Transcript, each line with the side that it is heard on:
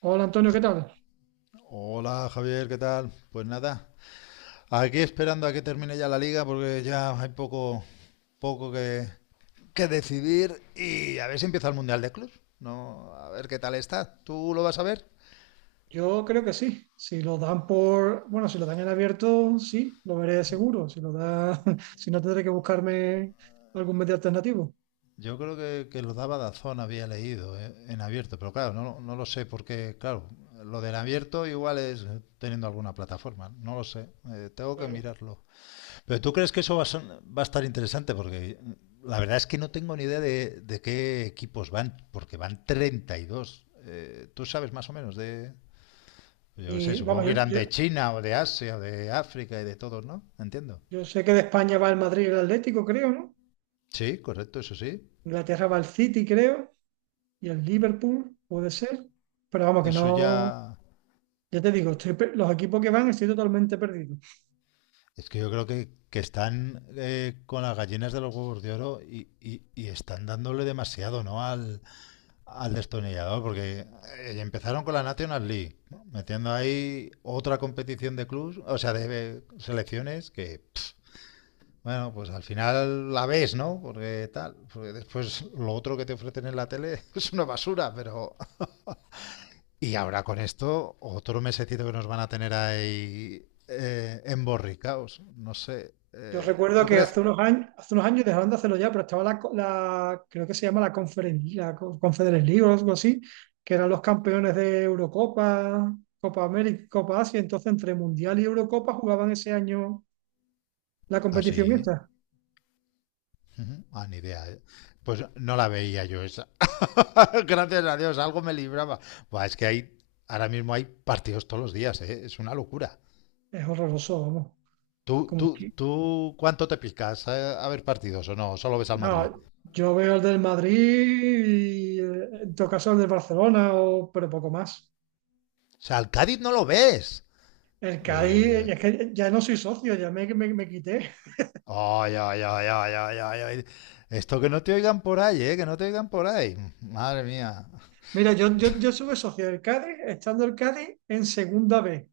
right: Hola Antonio, ¿qué tal?
left: Hola Javier, ¿qué tal? Pues nada, aquí esperando a que termine ya la liga porque ya hay poco que decidir y a ver si empieza el Mundial de Clubs. No, a ver qué tal está. ¿Tú lo vas a ver?
right: Yo creo que sí. Si lo dan por, bueno, si lo dan en abierto, sí, lo veré seguro. Si lo da, si no tendré que buscarme algún medio alternativo.
left: Yo creo que lo daba Dazón, había leído en abierto, pero claro, no lo sé porque, claro, lo del abierto igual es teniendo alguna plataforma, no lo sé, tengo que
right: Claro.
left: mirarlo. Pero tú crees que eso va a, va a estar interesante porque la verdad es que no tengo ni idea de qué equipos van, porque van 32. ¿Tú sabes más o menos de...? Yo qué sé,
right: Y vamos,
left: supongo que irán de China o de Asia o de África y de todos, ¿no? Entiendo.
right: yo sé que de España va el Madrid y el Atlético, creo, ¿no?
left: Sí, correcto, eso sí.
right: Inglaterra va el City, creo, y el Liverpool, puede ser. Pero vamos, que
left: Eso
right: no,
left: ya...
right: ya te digo, los equipos que van estoy totalmente perdido.
left: Es que yo creo que están con las gallinas de los huevos de oro y están dándole demasiado, ¿no? Al destornillador, porque empezaron con la National League, ¿no? Metiendo ahí otra competición de clubs, o sea, selecciones que, pff, bueno, pues al final la ves, ¿no? Porque tal, porque después lo otro que te ofrecen en la tele es una basura, pero... y ahora con esto, otro mesecito que nos van a tener ahí emborricaos, no sé.
right: Yo recuerdo
left: ¿Tú
right: que
left: crees?
right: hace unos años dejaron de hacerlo ya, pero estaba creo que se llama la Conferencia, Conference League o algo así, que eran los campeones de Eurocopa, Copa América, Copa Asia, entonces entre Mundial y Eurocopa jugaban ese año la competición
left: Así,
right: esta.
left: Uh -huh. Ah, ni idea. Pues no la veía yo esa. Gracias a Dios, algo me libraba. Buah, ahora mismo hay partidos todos los días, ¿eh? Es una locura.
right: Es horroroso, vamos.
left: ¿Tú,
right: Como
left: tú,
right: que,
left: tú cuánto te picas a ver partidos o no? ¿Solo ves al Madrid?
right: no, yo veo el del Madrid y en todo caso el del Barcelona, o, pero poco más.
left: O sea, al Cádiz no lo ves.
right: El
left: Uy,
right: Cádiz,
left: uy, uy.
right: es que ya no soy socio, ya me quité.
left: Ay, ay, ay, ay, ay, ay, ay. Esto que no te oigan por ahí, ¿eh? Que no te oigan por ahí. Madre mía.
right: Mira, yo estuve socio del Cádiz, estando el Cádiz en segunda B,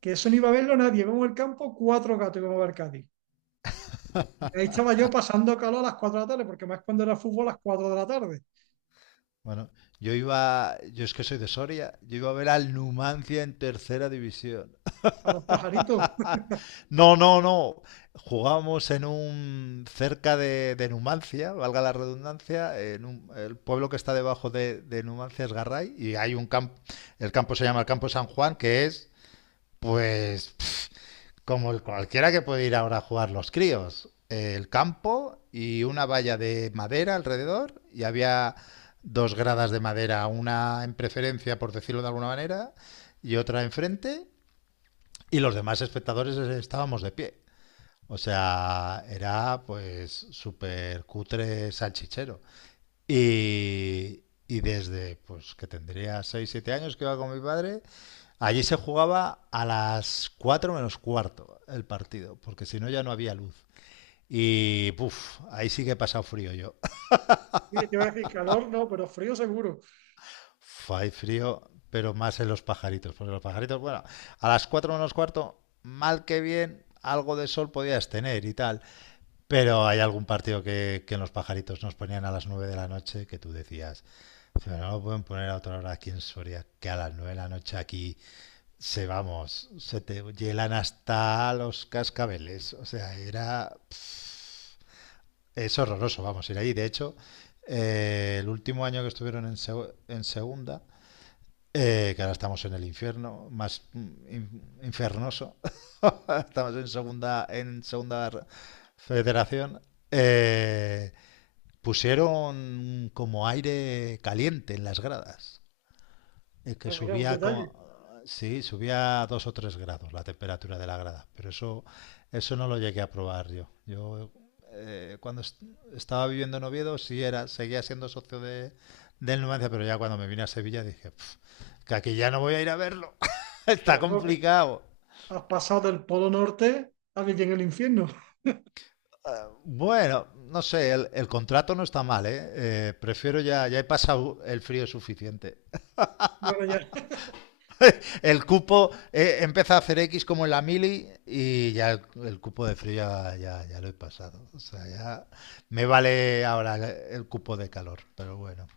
right: que eso no iba a verlo nadie. Vamos al campo, cuatro gatos íbamos a ver Cádiz. Y ahí estaba yo pasando calor a las 4 de la tarde, porque más cuando era fútbol a las 4 de la tarde,
left: Bueno, yo es que soy de Soria, yo iba a ver al Numancia en tercera división.
right: a los pajaritos.
left: No, no, no. Jugábamos en un cerca de Numancia, valga la redundancia, en el pueblo que está debajo de Numancia es Garray, y hay un campo, el campo se llama el Campo San Juan, que es pues como el cualquiera que puede ir ahora a jugar los críos, el campo y una valla de madera alrededor, y había dos gradas de madera, una en preferencia, por decirlo de alguna manera, y otra enfrente, y los demás espectadores estábamos de pie. O sea, era pues súper cutre salchichero. Y, y desde pues que tendría 6 7 años que iba con mi padre, allí se jugaba a las 4 menos cuarto el partido, porque si no ya no había luz. Y puf, ahí sí que he pasado frío yo.
right: Y te iba a decir calor, no, pero frío seguro.
left: Uf, hay frío, pero más en los pajaritos, porque los pajaritos, bueno, a las 4 menos cuarto, mal que bien, algo de sol podías tener y tal. Pero hay algún partido que en los pajaritos nos ponían a las 9 de la noche, que tú decías, pero no lo pueden poner a otra hora aquí en Soria, que a las 9 de la noche aquí se vamos, se te hielan hasta los cascabeles. O sea, era. Es horroroso, vamos, ir ahí. De hecho, el último año que estuvieron en, seg en segunda, que ahora estamos en el infierno, más in infernoso, estamos en segunda federación. Eh, Pusieron como aire caliente en las gradas, que
right: Pero mira, un
left: subía
right: detalle.
left: como... Sí, subía a dos o tres grados la temperatura de la grada, pero eso no lo llegué a probar yo. Yo cuando estaba viviendo en Oviedo sí era, seguía siendo socio del Numancia, pero ya cuando me vine a Sevilla dije, "Pf, que aquí ya no voy a ir a verlo. Está
right: Pero luego que
left: complicado."
right: has pasado del Polo Norte a vivir en el infierno.
left: Eh, Bueno, no sé, el contrato no está mal, ¿eh? Prefiero ya, ya he pasado el frío suficiente.
right: Bueno, ya.
left: El cupo empieza a hacer X como en la mili, y ya el cupo de frío ya lo he pasado. O sea, ya me vale ahora el cupo de calor, pero bueno.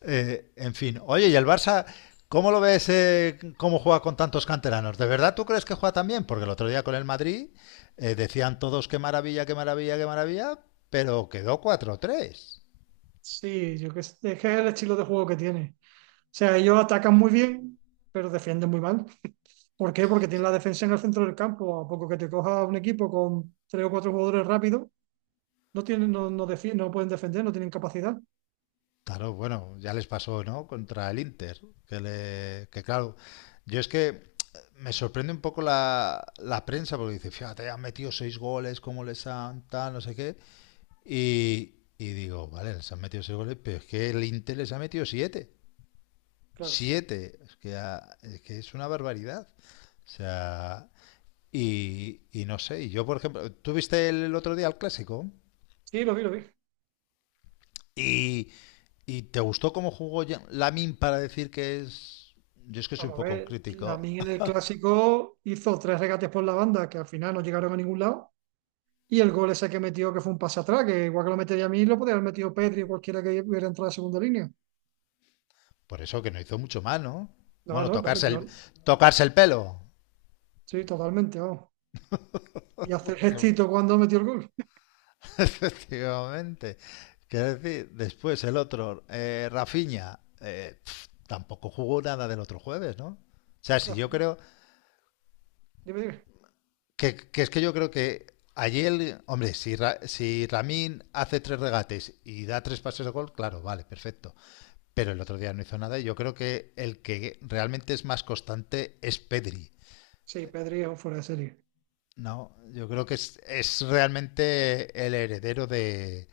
left: En fin, oye, ¿y el Barça cómo lo ves, cómo juega con tantos canteranos? ¿De verdad tú crees que juega tan bien? Porque el otro día con el Madrid decían todos qué maravilla, qué maravilla, qué maravilla, pero quedó cuatro tres.
right: Sí, yo que sé, es que es el estilo de juego que tiene. O sea, ellos atacan muy bien, pero defienden muy mal. ¿Por qué? Porque tiene la defensa en el centro del campo. A poco que te coja un equipo con tres o cuatro jugadores rápidos, no tienen, no pueden defender, no tienen capacidad.
left: Claro, bueno, ya les pasó, ¿no? Contra el Inter, que claro, yo es que me sorprende un poco la prensa porque dice, fíjate, han metido seis goles, cómo les han tal, no sé qué, y digo, vale, les han metido seis goles, pero es que el Inter les ha metido siete,
right: Claro.
left: siete, es que, ah, es que es una barbaridad, o sea, y no sé, y yo por ejemplo, ¿tú viste el otro día el clásico?
right: Sí, lo vi, lo vi.
left: Y, ¿y te gustó cómo jugó Lamin para decir que es...? Yo es que soy un
right: Vamos a
left: poco
right: ver,
left: crítico.
right: Lamine en el clásico hizo tres regates por la banda que al final no llegaron a ningún lado. Y el gol ese que metió, que fue un pase atrás, que igual que lo metería a mí, lo podía haber metido Pedri o cualquiera que hubiera entrado a segunda línea.
left: Por eso que no hizo mucho mal, ¿no?
right: No,
left: Bueno,
right: no, vamos, yo.
left: tocarse el pelo.
right: Sí, totalmente, vamos. Y hacer gestito cuando metió el gol.
left: Efectivamente. Quiero decir, después el otro, Rafinha, pf, tampoco jugó nada del otro jueves, ¿no? O sea, si
right: Rafa,
left: yo creo
right: dime, dime.
left: que yo creo que allí el, hombre, si, si Ramín hace tres regates y da tres pases de gol, claro, vale, perfecto. Pero el otro día no hizo nada, y yo creo que el que realmente es más constante es Pedri.
right: Sí, Pedri es un fuera de serie.
left: No, yo creo que es realmente el heredero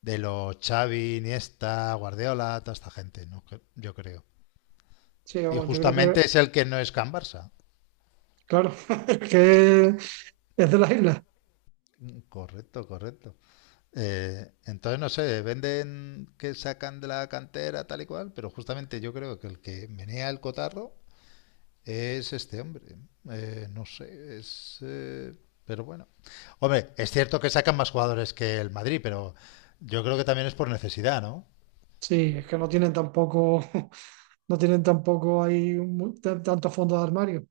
left: de los Xavi, Iniesta, Guardiola, toda esta gente, ¿no? Yo creo.
right: Sí,
left: Y
right: vamos, yo creo
left: justamente
right: que.
left: es el que no es Can Barça.
right: Claro, es que es de las islas.
left: Correcto, correcto. Entonces, no sé, venden que sacan de la cantera tal y cual, pero justamente yo creo que el que menea el cotarro es este hombre. No sé, es... pero bueno. Hombre, es cierto que sacan más jugadores que el Madrid, pero yo creo que también es por necesidad, ¿no?
right: Sí, es que no tienen tampoco, no tienen tampoco ahí tanto fondo de armario.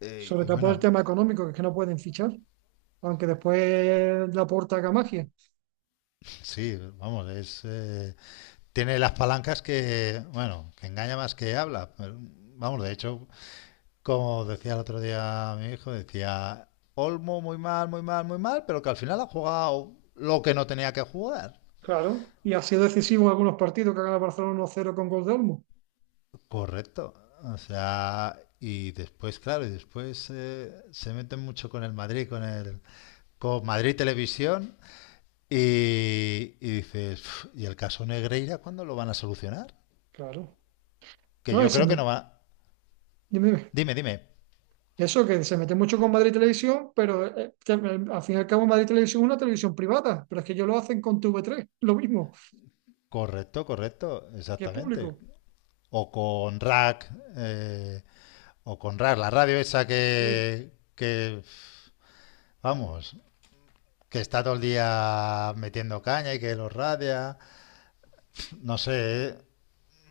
right: Sobre
left: Y
right: todo por el
left: bueno,
right: tema económico, que es que no pueden fichar, aunque después la porta haga magia.
left: sí, vamos, es... tiene las palancas que, bueno, que engaña más que habla. Vamos, de hecho, como decía el otro día mi hijo, decía... Olmo muy mal, muy mal, muy mal, pero que al final ha jugado lo que no tenía que jugar.
right: Claro, y ha sido decisivo en algunos partidos que ha ganado Barcelona 1-0 con gol de Olmo.
left: Correcto. O sea, y después, claro, y después se meten mucho con el Madrid, con el con Madrid Televisión, y dices, "Uf, ¿y el caso Negreira cuándo lo van a solucionar?"
right: Claro.
left: Que
right: No, y
left: yo creo que no va.
right: dime, dime.
left: Dime, dime.
right: Eso que se mete mucho con Madrid Televisión, pero que, al fin y al cabo Madrid Televisión es una televisión privada, pero es que ellos lo hacen con TV3, lo mismo,
left: Correcto, correcto,
right: que es
left: exactamente.
right: público.
left: O con Rack, eh, o con Rack, la radio esa
right: Sí.
left: vamos, que está todo el día metiendo caña y que los radia. No sé, eh.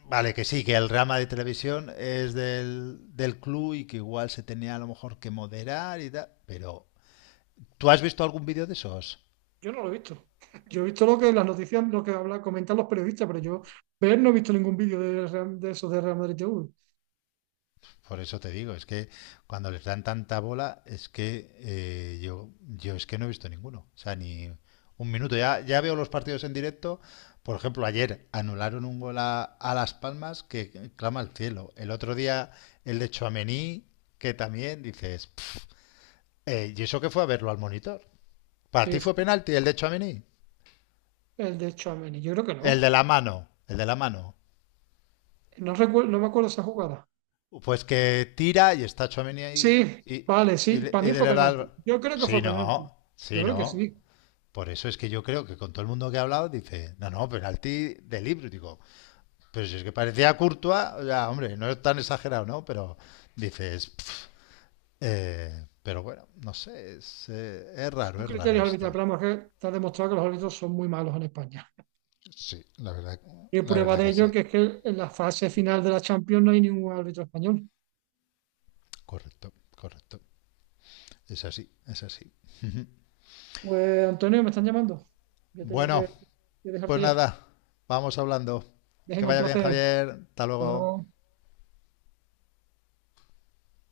left: Vale, que sí, que el rama de televisión es del club, y que igual se tenía a lo mejor que moderar y tal. Pero, ¿tú has visto algún vídeo de esos?
right: Yo no lo he visto. Yo he visto lo que las noticias, lo que habla, comentan los periodistas, pero yo ver no he visto ningún vídeo de, de eso de Real Madrid TV.
left: Por eso te digo, es que cuando les dan tanta bola, es que yo es que no he visto ninguno. O sea, ni un minuto. Ya, ya veo los partidos en directo. Por ejemplo, ayer anularon un gol a Las Palmas que clama al cielo. El otro día el de Tchouaméni, que también dices, "Pff, ¿y eso que fue a verlo al monitor?" ¿Para
right: Sí,
left: ti fue
right: sí,
left: penalti el de Tchouaméni?
right: el de Tchouaméni. Yo creo que
left: El de
right: no.
left: la mano, el de la mano.
right: No recuerdo, no me acuerdo esa jugada.
left: Pues que tira y está Chomini ahí
right: Sí,
left: y, y,
right: vale,
left: y
right: sí.
left: le-
right: Para
left: y
right: mí fue
left: de la...
right: penalti. Yo creo que
left: Sí,
right: fue penalti.
left: no,
right: Yo
left: sí,
right: creo que
left: no.
right: sí.
left: Por eso es que yo creo que con todo el mundo que ha hablado dice, no, no, penalti de libro. Digo, pero si es que parecía Courtois, o sea, hombre, no es tan exagerado, ¿no? Pero dices, "Pf". Pero bueno, no sé,
right: Son
left: es raro
right: criterios arbitrales,
left: esto.
right: pero vamos, es que está demostrado que los árbitros son muy malos en España.
left: Sí,
right: Y
left: la
right: prueba
left: verdad
right: de
left: que
right: ello
left: sí.
right: que es que en la fase final de la Champions no hay ningún árbitro español.
left: Correcto, correcto. Es así, es así.
right: Pues Antonio, me están llamando. Yo tenía
left: Bueno,
right: que,
left: pues
right: dejarte ya.
left: nada, vamos hablando. Que
right: Dejen un
left: vaya bien,
right: placer.
left: Javier. Hasta
right: Hasta
left: luego.
right: luego.